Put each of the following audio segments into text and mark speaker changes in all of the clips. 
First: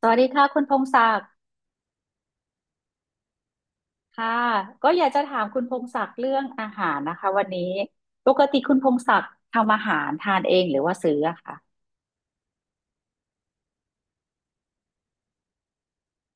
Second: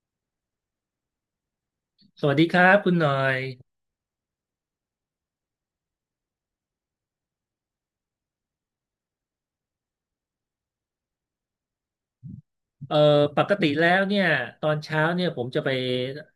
Speaker 1: สวัสดีค่ะคุณพงศักดิ์
Speaker 2: สวัสดีครับคุณหน่อย
Speaker 1: ค่ะก็อยากจะถามคุณพงศักดิ์เรื่องอาหารนะคะวันนี้ปกติคุณพงศักดิ์ทำอาหารทานเองหรือว่าซื้ออะค่ะ
Speaker 2: เอ่อปกติแล้วเนี่ยตอนเช้าเนี่ยผมจะไป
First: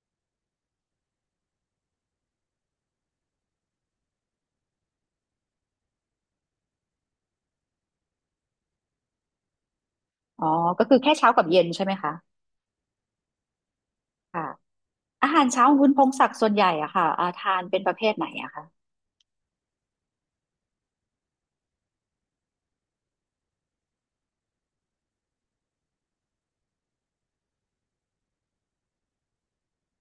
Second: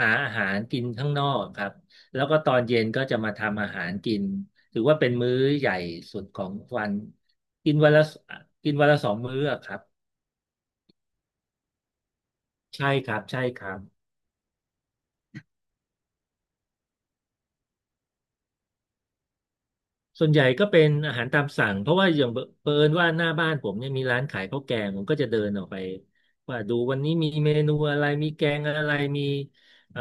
Speaker 2: หาอาหารกินข้างนอกครับแล้วก็ตอนเย็นก็จะมาทำอาหารกินถือว่าเป็นมื้อใหญ่สุดของวันกินวันละกินวันละ2 มื้ออะครับ
Speaker 1: อ๋อก็คือแค่เช้ากับเย็นใช่ไหมคะ
Speaker 2: ใช่ครับใช่ครับ
Speaker 1: ค่ะอาหารเช้าของคุณพงศักดิ์ส่วนใหญ่อะค่ะทานเป็นประเภทไหนอะคะ
Speaker 2: ส่วนใหญ่ก็เป็นอาหารตามสั่งเพราะว่าอย่างเผอิญว่าหน้าบ้านผมเนี่ยมีร้านขายข้าวแกงผมก็จะเดินออกไปว่าดูวันนี้มีเมนูอะไรมีแกงอะไรมีเอ่อ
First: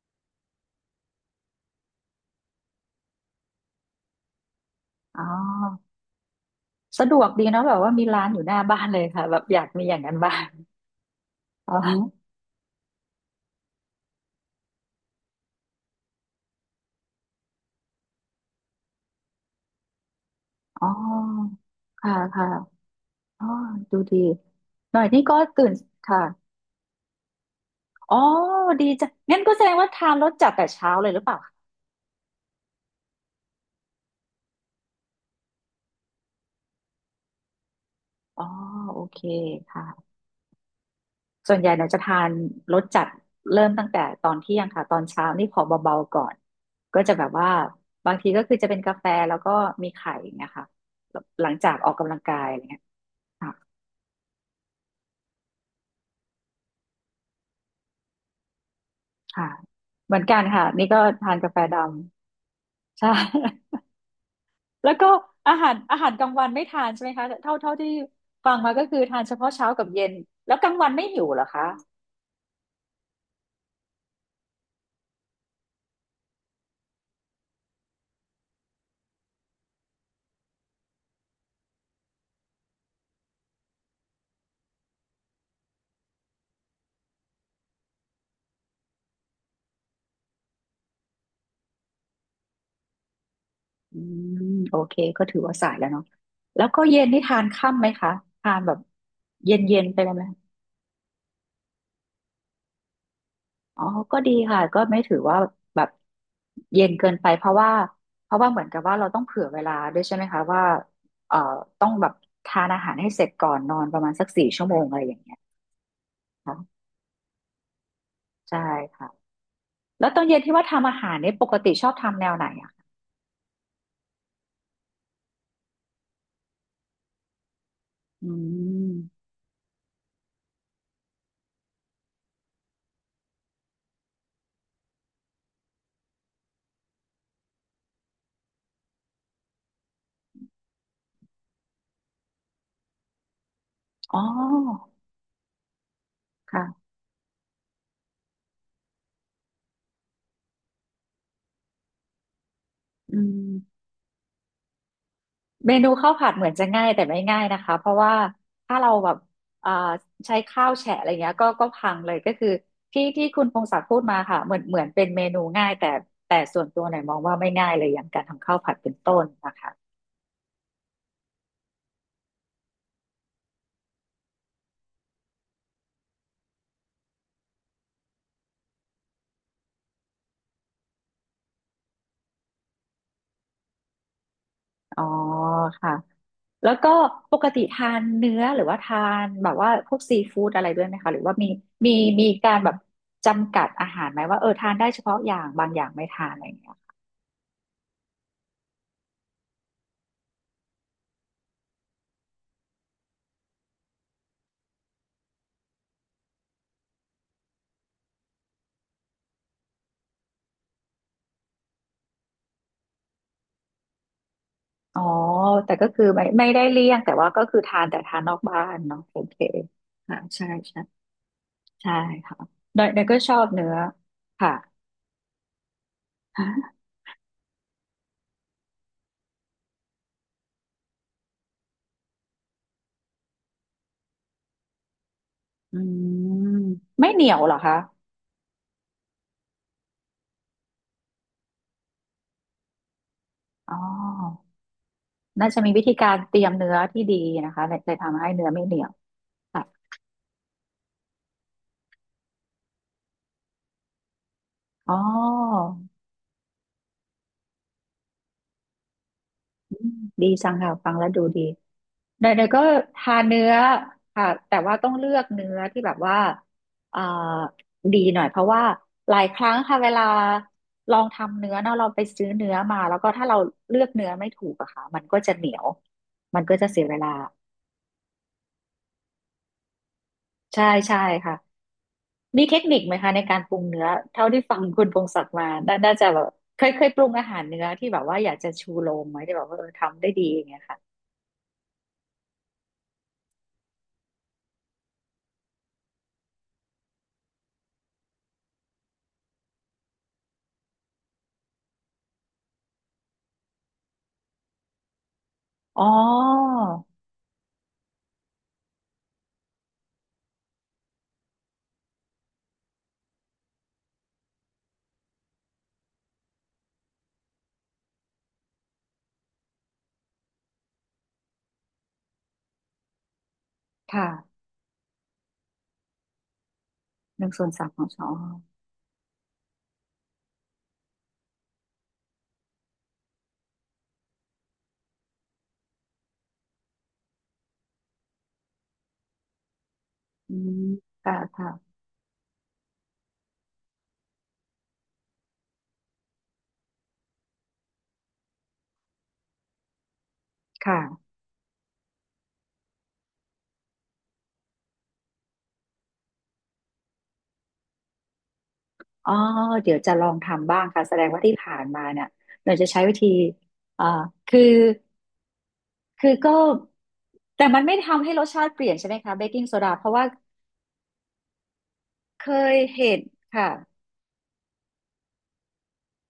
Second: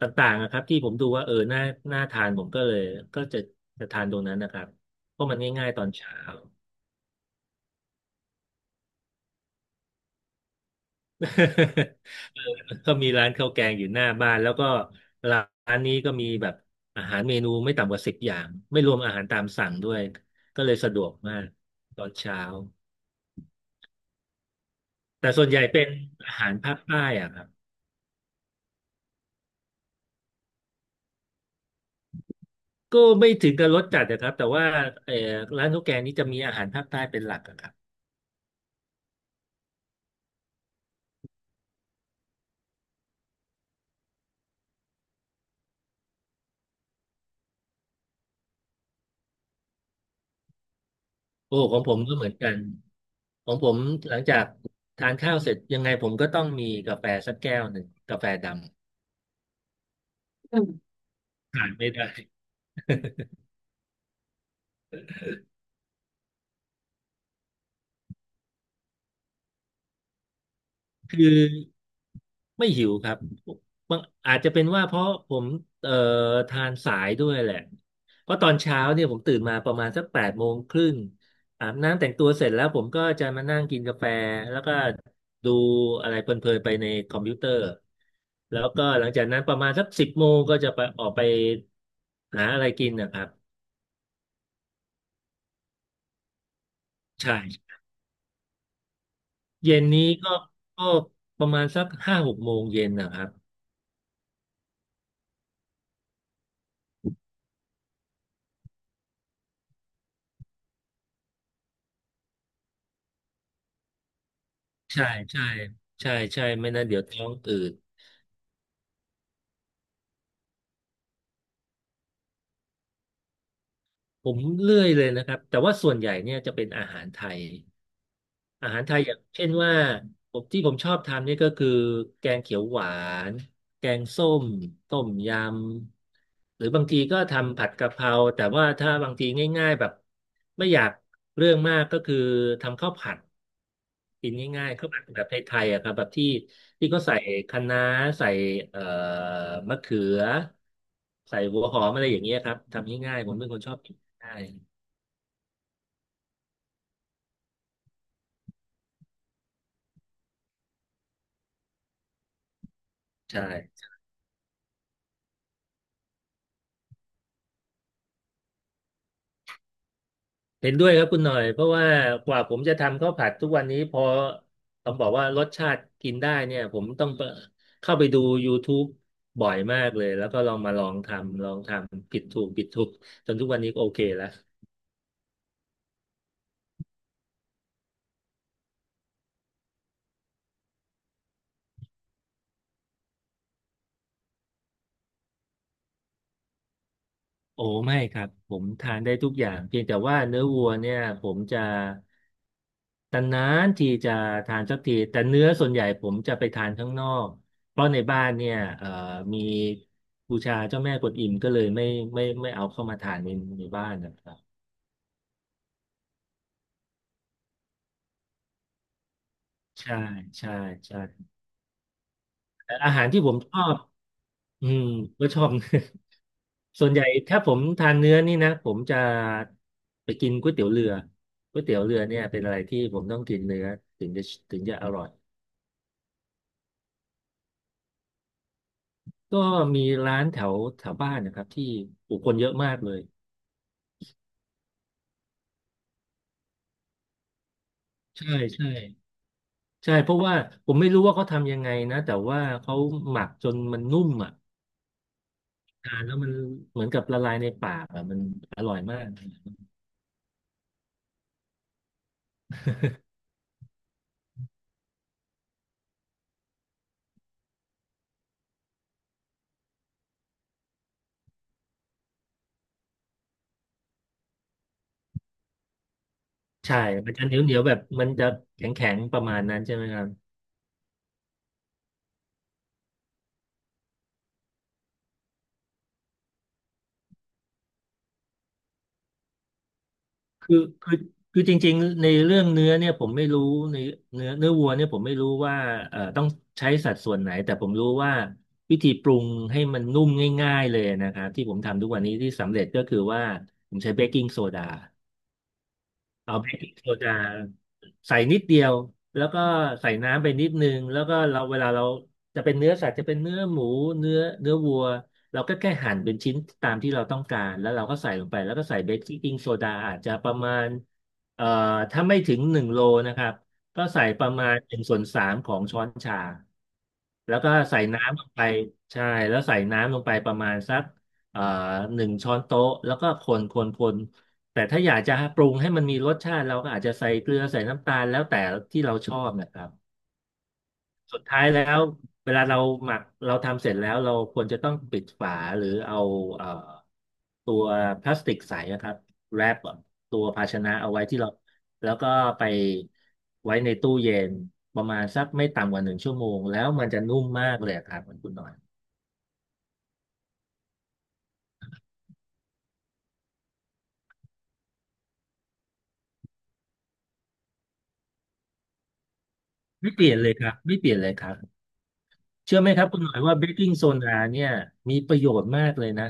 Speaker 2: ต่างๆนะครับที่ผมดูว่าเออน่าทานผมก็เลยก็จะทานตรงนั้นนะครับเพ
Speaker 1: อ๋อ
Speaker 2: ราะมันง่ายๆตอนเช้า
Speaker 1: สะดวกดีเนาะแบบว่ามีร้านอยู่หน้าบ้านเลยค่ะแบบอยากมีอย่างนั้นบ้างอ๋ อ
Speaker 2: เออก็มีร้านข้าวแกงอยู่หน้าบ้านแล้วก็ร้านนี้ก็มีแบบอาหารเมนูไม่ต่ำกว่า10 อย่างไม่รวมอาหารตามสั่งด้วยก็เลย
Speaker 1: อ๋
Speaker 2: สะดวกมาก
Speaker 1: อ
Speaker 2: ตอน
Speaker 1: ค่ะ
Speaker 2: เช้า
Speaker 1: ค่ะอ๋อดูดีหน่อยนี่
Speaker 2: แต่
Speaker 1: ก็
Speaker 2: ส่วนใหญ่
Speaker 1: ตื่น
Speaker 2: เป็น
Speaker 1: ค่ะ
Speaker 2: อาหารภาคใต้อะครับ
Speaker 1: อ๋อดีจ้ะงั้นก็แสดงว่าทานรสจัดแต่เช้าเลยหรือเปล่า
Speaker 2: ก็ไม่ถึงกับรสจัดนะครับแต่ว่าเออร้านข้าวแกงนี้จะมีอาหารภาคใต้เป็นหลักอะครับ
Speaker 1: อ๋อโอเคค่ะส่วนใหญ่เราจะทานรสจัดเริ่มตั้งแต่ตอนเที่ยงค่ะตอนเช้านี่ขอเบาๆก่อนก็จะแบบว่าบางทีก็คือจะเป็นกาแฟแล้วก็มีไข่อย่างเงี้ยค่ะหลัง
Speaker 2: โอ้
Speaker 1: จาก
Speaker 2: ของ
Speaker 1: อ
Speaker 2: ผ
Speaker 1: อก
Speaker 2: ม
Speaker 1: กำ
Speaker 2: ก็
Speaker 1: ลัง
Speaker 2: เหมือ
Speaker 1: กา
Speaker 2: น
Speaker 1: ย
Speaker 2: กั
Speaker 1: อะ
Speaker 2: น
Speaker 1: ไรเงี้ย
Speaker 2: ข
Speaker 1: ค่ะ
Speaker 2: องผมหลังจากทานข้าวเสร็จยังไงผมก็ต้องมีกาแฟสักแก้วหนึ่งกาแฟด
Speaker 1: ค่ะเหมือนกัน
Speaker 2: อ
Speaker 1: ค่ะนี่ก็ทานกา
Speaker 2: ำ
Speaker 1: แฟ
Speaker 2: ขาด
Speaker 1: ด
Speaker 2: ไม่ได้
Speaker 1: ำใช่ แล้วก็อาหารอาหารกลางวันไม่ทานใช่ไหมคะเท่าที่ฟังมาก็คือทานเฉพาะเช้ากับเย็นแล้วกลางวันไม่
Speaker 2: คื
Speaker 1: หิว
Speaker 2: อ
Speaker 1: เหรอคะ
Speaker 2: ไม่หิวครับบางอาจจะเป็นว่าเพราะผมเอ่อทานสายด้วยแหละเพราะตอนเช้าเนี่ยผมตื่นมาประมาณสัก8 โมงครึ่งอาบน้ำแต่งตัวเสร็จแล้วผมก็จะมานั่งกินกาแฟแล้วก็ดูอะไรเพลินๆไปในคอมพิวเตอร์แล้วก็หลังจากนั้นประมาณสัก10 โมงก็จะไปออกไปหาอะไรกินนะครับ
Speaker 1: อืมโอเคก็ถือว่าสายแล้วเนาะแล้วก็เย็นนี่
Speaker 2: ใช่
Speaker 1: ทานค่ำไหมคะทานแบบเย็น
Speaker 2: เย็
Speaker 1: เย็
Speaker 2: น
Speaker 1: นไป
Speaker 2: นี้
Speaker 1: เลยไหม
Speaker 2: ก็ประมาณสัก5-6 โมงเย็นนะครับ
Speaker 1: อ๋อก็ดีค่ะก็ไม่ถือว่าแบบเย็นเกินไปเพราะว่าเพราะว่าเหมือนกับว่าเราต้องเผื่อเวลาด้วยใช่ไหมคะว่าเอ่อต้องแบบทานอาหารให้เสร็จก่อนนอนประมาณสักสี่ชั่วโมงอะไร
Speaker 2: ใช่
Speaker 1: อย่างเงี้ย
Speaker 2: ใช่ใช่ใช่ไม่
Speaker 1: ค่ะ
Speaker 2: นั้นเดี๋ยวท้องอืด
Speaker 1: ใช่ค่ะแล้วตอนเย็นที่ว่าทำอาหารเนี่ยปกติชอบทำแนวไหนอะคะ
Speaker 2: ผมเลื่อยเลยนะครับแต่ว่าส่วนใหญ่เนี่ยจะเป็นอาหารไทย
Speaker 1: อื
Speaker 2: อาหารไทยอย่าง
Speaker 1: ม
Speaker 2: เช่นว่าที่ผมชอบทำนี่ก็คือแกงเขียวหวานแกงส้มต้มยำหรือบางทีก็ทำผัดกะเพราแต่ว่าถ้าบางทีง่ายๆแบบไม่อยากเรื่องมากก็คือทำข้าวผัด
Speaker 1: อ๋
Speaker 2: กินง่ายๆข้า
Speaker 1: อ
Speaker 2: วผัดแบบไทยๆอะครับแบบที่
Speaker 1: ค่ะ
Speaker 2: ที่เขาใส่คะน้าใส่เอ่อมะเขือใส่หัวหอมอะไรอย่างเงี้ยครับทำ
Speaker 1: อื
Speaker 2: ง่ายๆผมเป็นคนชอบ
Speaker 1: ม
Speaker 2: กินง่าย
Speaker 1: เมนูข้าวผัดเหมือนจะง่ายแต่ไม่ง่ายนะคะเพราะว่าถ้าเราแบบเอ่อใช้ข้าวแฉะอะไรเงี้ยก็ก็พังเลยก็คือที่
Speaker 2: ใช
Speaker 1: คุณพงศัก
Speaker 2: ่
Speaker 1: ดิ์พูดมาค่ะเหมือนเป็นเมนูง่ายแต่แต่ส่วนตัวหน่อยมองว่าไม่ง่ายเลยอย่างการทำข้าวผัดเป็นต้นนะคะ
Speaker 2: เห็นด้วยครับคุณหน่อยเพราะว่ากว่าผมจะทำข้าวผัดทุกวันนี้พอต้องบอกว่ารสชาติกินได้เนี่ยผมต้องไปเข้าไปดู YouTube บ่อยมากเลยแล้วก็ลองมาลองทำลองทำผิดถูกผิดถูกจนทุกวันนี้ก็โอเคแล้ว
Speaker 1: อ๋อค่ะแล้วก็ปกติทานเนื้อหรือว่าทานแบบว่าพวกซีฟู้ดอะไรด้วยไหมคะหรือว่ามีมีการแบบจำกัดอาหารไหมว่าเออทานได้เฉพาะอย่างบางอย่างไม่ทานอะไรอย่างเงี้ย
Speaker 2: โอ้ไม่ครับผมทานได้ทุกอย่างเพียงแต่ว่าเนื้อวัวเนี่ยผมจะตนานๆทีจะทานสักทีแต่เนื้อส่วนใหญ่ผมจะไปทานข้างนอกเพราะในบ้านเนี่ยมีบูชาเจ้าแม่กวนอิมก็เลยไม่เอาเข้ามาทานในบ้านนะครับ
Speaker 1: อ๋อแต่ก็คือไม่ได้เลี่ยงแต่ว่าก็คือทานแต่ทานนอกบ้านเนาะโอเค
Speaker 2: ใช่
Speaker 1: ค่ะใช่
Speaker 2: ใช่
Speaker 1: ใช่
Speaker 2: ใช่
Speaker 1: ใช่ค่ะ
Speaker 2: แต่
Speaker 1: เนย
Speaker 2: อา
Speaker 1: เน
Speaker 2: หา
Speaker 1: ย
Speaker 2: ร
Speaker 1: ก็
Speaker 2: ที่ผ
Speaker 1: ชอ
Speaker 2: ม
Speaker 1: บ
Speaker 2: ชอ
Speaker 1: เนื้อ
Speaker 2: บ
Speaker 1: ค่ะ
Speaker 2: อืมก็ชอบ
Speaker 1: ฮะ
Speaker 2: ส่วนใหญ่ถ้าผมทานเนื้อนี่นะผมจะไปกินก๋วยเตี๋ยวเรือก๋วยเตี๋ยวเรือเนี่ยเป็นอะไรที่ผมต้องกินเนื้อถึงจะถึงจะอร่อย
Speaker 1: อืมไม่เหนียวเหรอคะ
Speaker 2: ก็มีร้านแถวแถวบ้านนะครับที่ผู้คนเยอะมากเลย
Speaker 1: อ๋อน่าจะมีวิธีการเตรียมเนื้อที่ดีนะคะเลยทำให้
Speaker 2: ใช่
Speaker 1: เนื้อไม่
Speaker 2: ใช่
Speaker 1: เหนียวค่ะ
Speaker 2: ใช่เพราะว่าผมไม่รู้ว่าเขาทำยังไงนะแต่ว่าเขาหมักจนมันนุ่มอ่ะ
Speaker 1: อ๋อ
Speaker 2: ทานแล้วมันเหมือนกับละลายในปากอ่ะมันอร่อยมาก
Speaker 1: อืมดีจังค่ะฟังแล้วดูดีเนยก็ทานเนื้อค่ะแต่ว่าต้องเลือกเนื้อที่แบบว่าเอ่อดีหน่อยเพราะว่าหลายครั้งค่ะเวลาลองทำเนื้อเนาะเราไปซื้อเนื้อมาแล้วก็ถ้าเราเลือกเนื้อไม่ถูกอะค่ะมันก็จะเหนียวมันก็จะ
Speaker 2: ใช่
Speaker 1: เสียเวลา
Speaker 2: มันจะเหนียวเหนียวแบบมันจะแข็งแข็งประมาณนั้นใช่ไหมครับ
Speaker 1: ใช่ใช่ค่ะมีเทคนิคไหมคะในการปรุงเนื้อเท่าที่ฟังคุณพงศักดิ์มาน่าจะแบบเคยปรุงอาหารเนื้อที่แบบว่าอยากจะชูโรงไหมที่แบบว่าเออทำได้ดีอย่าง
Speaker 2: คือ
Speaker 1: เงี้ยค่ะ
Speaker 2: คือคือจริงๆในเรื่องเนื้อเนี่ยผมไม่รู้ในเนื้อวัวเนี่ยผมไม่รู้ว่าต้องใช้สัดส่วนไหนแต่ผมรู้ว่าวิธีปรุงให้มันนุ่มง่ายๆเลยนะครับที่ผมทำทุกวันนี้ที่สำเร็จก็คือว่าผมใช้เบกกิ้งโซดา
Speaker 1: อ๋อ
Speaker 2: เอาเบกกิ้งโซดาใส่นิดเดียวแล้วก็ใส่น้ำไปนิดนึงแล้วก็เราเวลาเราจะเป็นเนื้อสัตว์จะเป็นเนื้อหมูเนื้อวัวเราก็แค่หั่นเป็นชิ้นตามที่เราต้องการแล้วเราก็ใส่ลงไปแล้วก็ใส่เบกกิ้งโซดาอาจจะประมาณเอ่อถ้าไม่ถึง1 โลนะครับก็ใส่ประ
Speaker 1: ค่ะ
Speaker 2: มาณ1/3 ของช้อนชา
Speaker 1: หนึ่ง
Speaker 2: แล้ว
Speaker 1: ส่ว
Speaker 2: ก็
Speaker 1: นสามข
Speaker 2: ใส่
Speaker 1: องชอ
Speaker 2: น้ำลงไปใช่แล้วใส่น้ำลงไปประมาณสักเอ่อ1 ช้อนโต๊ะแล้วก็คนคนคน แต่ถ้าอยากจะปรุงให้มันมีรสชาติเราก็อาจจะใส่เกลือใส่น้ำตาลแล้วแต่ที่เราชอบนะครับ
Speaker 1: อืมค่ะ
Speaker 2: สุดท้าย
Speaker 1: ค่ะ
Speaker 2: แล้วเวลาเราหมักเราทำเสร็จแล้วเราควรจะต้องปิดฝาหรือเอาเอ่อตัวพลาสติกใสนะครับแรปตัวภาชนะเอาไว้
Speaker 1: ค่ะ
Speaker 2: ที่เราแล้วก็ไปไว้ในตู้เย็นประมาณสักไม่ต่ำกว่าหนึ่งชั่วโมงแล้วมันจะนุ่มมากเลยครับคุณหน่อย
Speaker 1: อ๋อเดี๋ยวจะลองทำบ้างค่ะ แสดงว่าที่ผ่านมาเนี่ยเราจะใช้วิธีอ่าคือคือก็ แต่มันไม่ทำให้รสชาติเปลี่ยนใช่ไหมคะเบกกิ้งโซดาเพ
Speaker 2: ไม่
Speaker 1: ราะ
Speaker 2: เป
Speaker 1: ว่า
Speaker 2: ลี่ยนเลยครับไม่เปลี่ยนเลยครับ
Speaker 1: เคย
Speaker 2: เชื่อไหมครับ
Speaker 1: เห็
Speaker 2: คุ
Speaker 1: น
Speaker 2: ณหน่อยว่าเบ
Speaker 1: ค่ะ
Speaker 2: กกิ้งโซดาเนี่ยมีประโยชน์มากเลยนะ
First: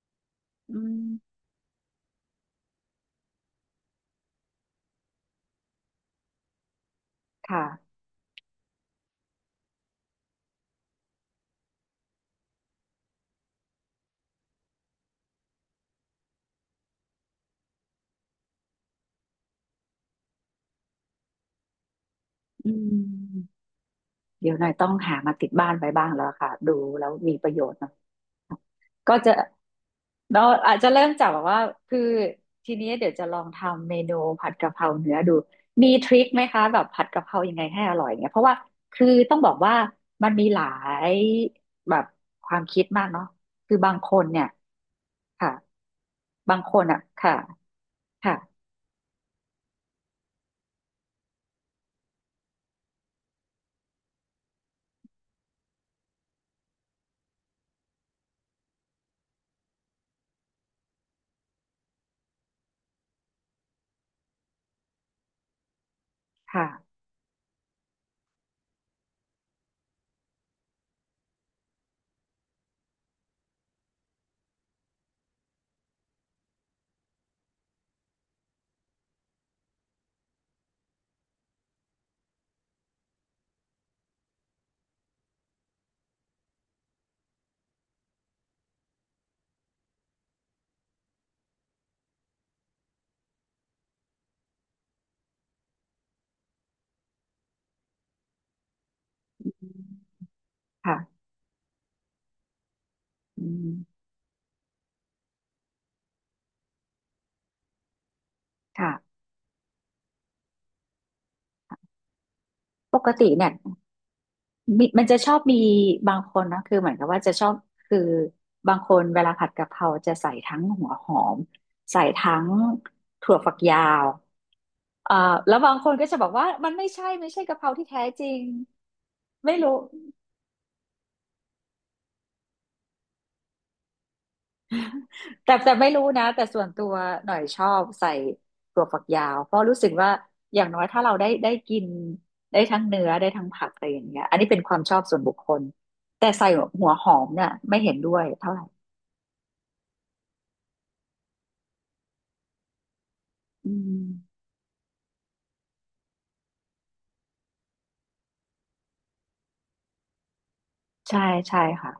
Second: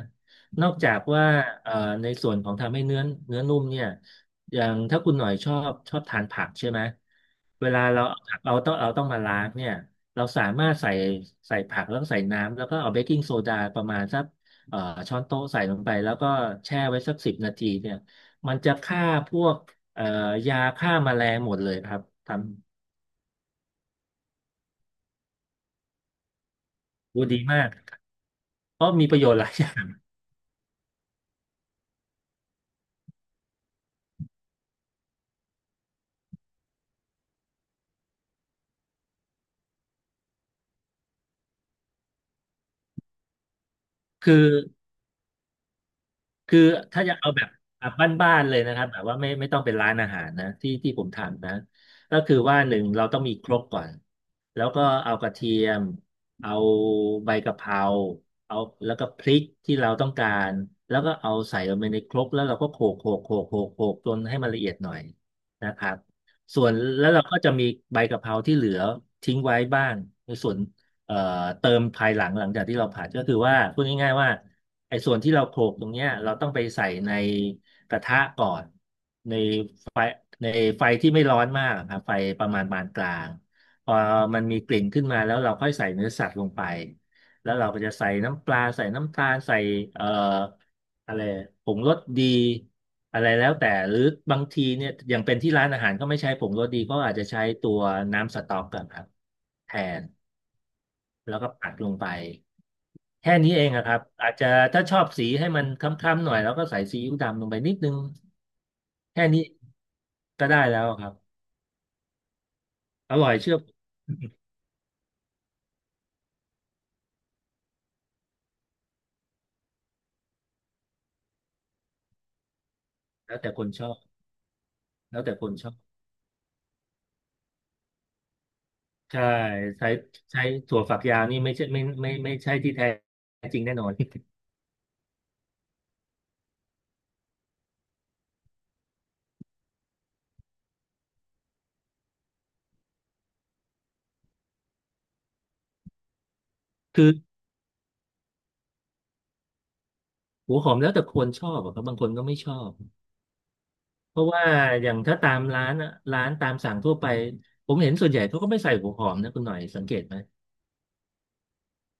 Speaker 2: นอ
Speaker 1: อื
Speaker 2: กจากว่า
Speaker 1: ม
Speaker 2: เอ่อในส่วนของทำให้เนื้อนุ่มเนี่ยอย่างถ้าคุณหน่อยชอบทานผักใช่ไหมเวลา
Speaker 1: ค่ะ
Speaker 2: เราเอาผักเราต้องมาล้างเนี่ยเราสามารถใส่ผักแล้วก็ใส่น้ำแล้วก็เอาเบกกิ้งโซดาประมาณสักเอ่อช้อนโต๊ะใส่ลงไปแล้วก็แช่ไว้สักสิบนาทีเนี่ยมันจะฆ่าพวกเอ่อยาฆ่าแมลงหมดเลยครับทำ
Speaker 1: อืม เดี๋ยวหน่อยต้องหามาติดบ้านไปบ้างแล้วค่ะดูแล้ว
Speaker 2: ดู
Speaker 1: มี
Speaker 2: ดี
Speaker 1: ประโย
Speaker 2: มาก
Speaker 1: ชน์เนาะ
Speaker 2: เพราะมีป
Speaker 1: ก็
Speaker 2: ระโย
Speaker 1: จะ
Speaker 2: ชน์หลายอย่าง
Speaker 1: เราอาจจะเริ่มจากแบบว่าคือทีนี้เดี๋ยวจะลองทำเมนูผัดกะเพราเนื้อดูมีทริคไหมคะแบบผัดกะเพรายังไงให้อร่อยเนี่ยเพราะว่าคือต้องบอกว่ามันมีหลายแบบความคิดมากเนาะคือบางคน
Speaker 2: คือ
Speaker 1: เนี่ยค่ะบา
Speaker 2: คือ
Speaker 1: งคนอ่ะ
Speaker 2: ถ้าจะเอา
Speaker 1: ค่ะ
Speaker 2: แบบแบบบ้า
Speaker 1: ค่ะ
Speaker 2: นๆเลยนะครับแบบว่าไม่ต้องเป็นร้านอาหารนะที่ผมทำนะก็คือว่าหนึ่งเราต้องมีครกก่อนแล้วก็เอากระเทียมเอาใบกะเพราเอาแล้วก็พริกที่เราต้องการแล้วก็เอาใส่ลงไปในครกแล้วเราก็โขกโขกโขกโขกโขกจนให้มันละเอียดหน่อยนะครับส่วน
Speaker 1: ค่ะ
Speaker 2: แล้วเราก็จะมีใบกะเพราที่เหลือทิ้งไว้บ้างในส่วนเอ่อเติมภายหลังจากที่เราผัดก็คือว่าพูดง่ายๆว่า ไอ้ส่วนที่เราโขลกตรงเนี้ยเราต้องไปใส่ในกระทะก่อนในไฟในไฟที่ไม่ร้อนมากครับไฟประมาณปานกลางพอมันมีกลิ่นขึ้นมาแล้วเราค่อยใส่เนื้อสัตว์ลงไปแล้วเราก็จะใส่น้ำปลาใส่น้ำตาลใส่เอ่ออะไรผงรสดีอะไรแล้วแต่หรือบางทีเนี่ยอย่างเป็นที่ร้านอาหารก็ไม่ใช้ผงรสดีก็อาจจะใช้ตัวน้ำสต๊อกกันครับแทน
Speaker 1: ค่ะ
Speaker 2: แล้วก็ปัดลงไป แค่
Speaker 1: อื
Speaker 2: นี้เอ
Speaker 1: ม
Speaker 2: งอะครับอาจจะถ้าชอบสีให้มันค้ำๆหน่อยแล้วก็ใส่ซีอิ๊วดำลงไปนิดนึง
Speaker 1: ค่ะ
Speaker 2: แค่นี้ก็ได้แล้วครับ
Speaker 1: ปก
Speaker 2: อร่
Speaker 1: ติ
Speaker 2: อย
Speaker 1: เนี่ย
Speaker 2: เชื่อผม
Speaker 1: มีมันจะชอบมีบางคนนะคือเหมือนกับว่าจะชอบคือบางคนเวลาผัดกะเพราจะใส่ทั้งหัวหอมใส่ทั้งถั่
Speaker 2: แล้
Speaker 1: ว
Speaker 2: วแต่
Speaker 1: ฝัก
Speaker 2: คน
Speaker 1: ยา
Speaker 2: ชอบ
Speaker 1: วเอ่อ
Speaker 2: แล้วแต่คน
Speaker 1: แล้ว
Speaker 2: ชอ
Speaker 1: บา
Speaker 2: บ
Speaker 1: งคนก็จะบอกว่ามันไม่ใช่กะเพราที่แท้จริง
Speaker 2: ใช่
Speaker 1: ไม่รู้
Speaker 2: ใช้ใช้ถั่วฝักยาวนี่ไม่ใช่ไม่ไม่ไม่ไม่ใช่ที่แท้จริงแน่นอน
Speaker 1: แต่แต่ไม่รู้นะแต่ส่วนตัวหน่อยชอบใส่ถั่วฝักยาวเพราะรู้สึกว่าอย่างน้อยถ้าเราได้กินได้ทั้งเนื้อได้ทั้งผักอะไรอย่างเงี้ยอันนี้เป็นความชอบส่วนบุคคลแต่ใส่หัว ห
Speaker 2: คือ
Speaker 1: อมเนี่ยไม่เห็นด้วยเท่าไหร่
Speaker 2: หัวหอมแล้วแต่คนชอบอะครับบางคนก็ไม่ชอบ
Speaker 1: อื
Speaker 2: เพราะ
Speaker 1: ม
Speaker 2: ว่าอย่างถ้าตามร้านอะร้านตามสั่งทั่วไปผมเห็นส่วนใหญ่เขาก็ไม่ใส่หัวหอมนะคุณหน่อยสังเกตไหม
Speaker 1: ใช่ใช่ค่ะ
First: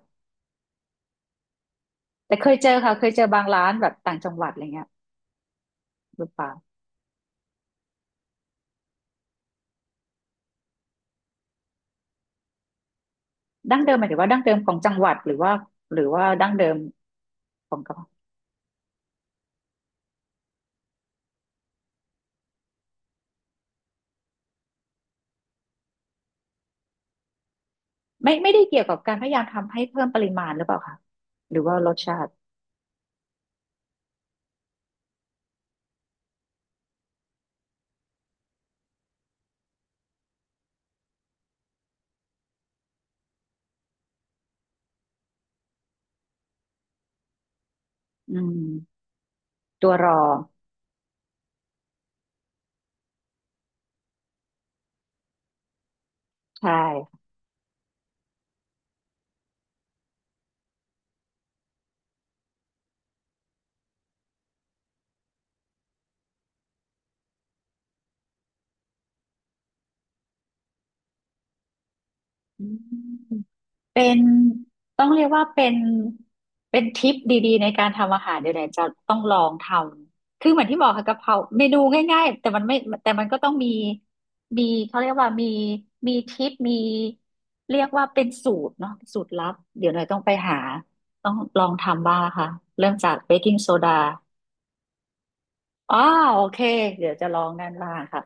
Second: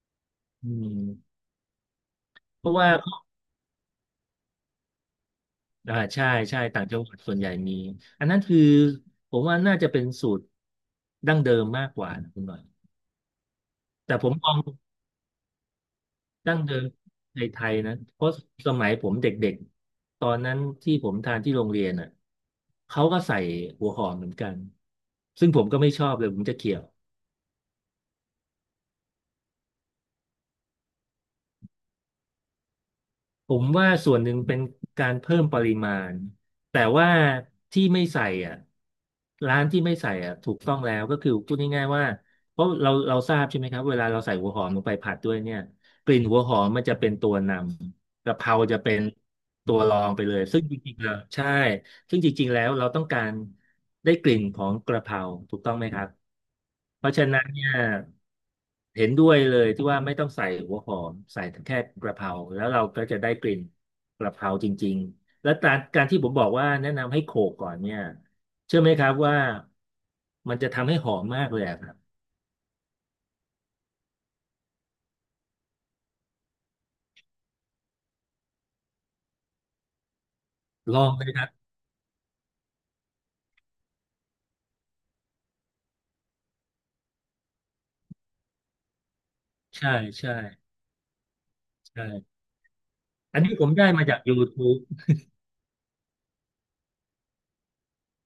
Speaker 2: อืม
Speaker 1: แต่เคย
Speaker 2: เพ
Speaker 1: เจ
Speaker 2: ราะ
Speaker 1: อ
Speaker 2: ว่า
Speaker 1: ค่ะเคยเจอบางร้านแบบต่างจังหวัดอะไรเงี้ยห
Speaker 2: ใช่
Speaker 1: รือเปล่า
Speaker 2: ใช่ต่างจังหวัดส่วนใหญ่มีอันนั้นคือผมว่าน่าจะเป็นสูตรดั้งเดิมมากกว่านะคุณหน่อย
Speaker 1: ดั้งเดิมหมาย
Speaker 2: แต่
Speaker 1: ถึง
Speaker 2: ผ
Speaker 1: ว่า
Speaker 2: ม
Speaker 1: ดั้ง
Speaker 2: ม
Speaker 1: เดิ
Speaker 2: อ
Speaker 1: ม
Speaker 2: ง
Speaker 1: ของจังหวัดหรือว่าดั้ง
Speaker 2: ดั้ง
Speaker 1: เดิ
Speaker 2: เดิ
Speaker 1: ม
Speaker 2: มในไท
Speaker 1: ข
Speaker 2: ย
Speaker 1: องก
Speaker 2: นะ
Speaker 1: ระเพาะ
Speaker 2: เพราะสมัยผมเด็กๆตอนนั้นที่ผมทานที่โรงเรียนอ่ะเขาก็ใส่หัวหอมเหมือนกันซึ่งผมก็ไม่ชอบเลยผมจะเกลียด
Speaker 1: ไม่ได้เกี่ยวกับการพยายามทำให้เพิ่มปริมาณหรือเปล่าคะหรือว่ารสชาติ
Speaker 2: ผมว่าส่วนหนึ่งเป็นการเพิ่มปริมาณแต่ว่าที่ไม่ใส่อ่ะร้านที่ไม่ใส่อ่ะถูกต้องแล้วก็คือพูดง่ายๆว่าเพราะเราทราบใช่ไหมครับเวลาเราใส่หัวหอมลงไปผัดด้วยเนี่ยกลิ่นหัวหอมมันจะเป็นตัวนำ
Speaker 1: อื
Speaker 2: กะเพราจะเป็น
Speaker 1: ม
Speaker 2: ตัว
Speaker 1: ตั
Speaker 2: ร
Speaker 1: ว
Speaker 2: อ
Speaker 1: ร
Speaker 2: ง
Speaker 1: อ
Speaker 2: ไปเลยซึ่งจริงๆแล้วใช่ซึ่งจริงๆแล้วเราต้องการได้กลิ่นของกระเพราถูกต้องไหมครับ
Speaker 1: ใช่
Speaker 2: เพราะฉะนั้นเนี่ย เห็นด้วยเลยที่ว่าไม่ต้องใส่หัวหอมใส่แค่กระเพราแล้วเราก็จะได้กลิ่นกระเพราจริงๆแล้วการที่ผมบอกว่าแนะนำให้โขลกก่อนเนี่ยเชื่อไหมครับว่ามันจะทำให้หอมมากเลยอะครับ
Speaker 1: อืม เป็นต้องเรียกว่าเป็นทริปดีๆในการทำอาหารเดี๋ยวไหนจะต้องลองทำคือเหมือนที่บอก
Speaker 2: ลอ
Speaker 1: ค่ะ
Speaker 2: ง
Speaker 1: กะ
Speaker 2: เล
Speaker 1: เพ
Speaker 2: ย
Speaker 1: รา
Speaker 2: ครั
Speaker 1: เม
Speaker 2: บ
Speaker 1: นูง่ายๆแต่มันไม่แต่มันก็ต้องมีมีเขาเรียกว่ามีมีทริปมีเรียกว่าเป็นสูตรเนาะสูตรลับเดี๋
Speaker 2: ใช่
Speaker 1: ยวหน่อยต้องไป
Speaker 2: ใช่
Speaker 1: หาต้องลองทำบ้าง
Speaker 2: ใช่
Speaker 1: ค่ะเริ่มจากเบ
Speaker 2: อั
Speaker 1: ก
Speaker 2: นนี้
Speaker 1: กิ้ง
Speaker 2: ผ
Speaker 1: โซ
Speaker 2: มได้
Speaker 1: ดา
Speaker 2: มาจาก YouTube
Speaker 1: อ้าวโอเคเดี๋ยวจะลองนั่นบ้างค่ะ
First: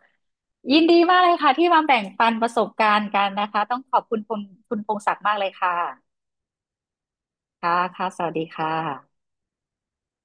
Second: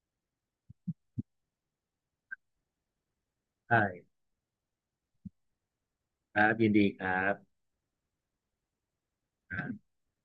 Speaker 1: ยินดีมากเลยค่ะที่มาแบ่งปันประสบการณ์กันนะคะต้องขอบ
Speaker 2: ใช่
Speaker 1: คุณคุณพงศักดิ์มากเลยค่ะ
Speaker 2: ครับยินดีครับ
Speaker 1: ค่ะ ค่ะ สวัสดีค่ะ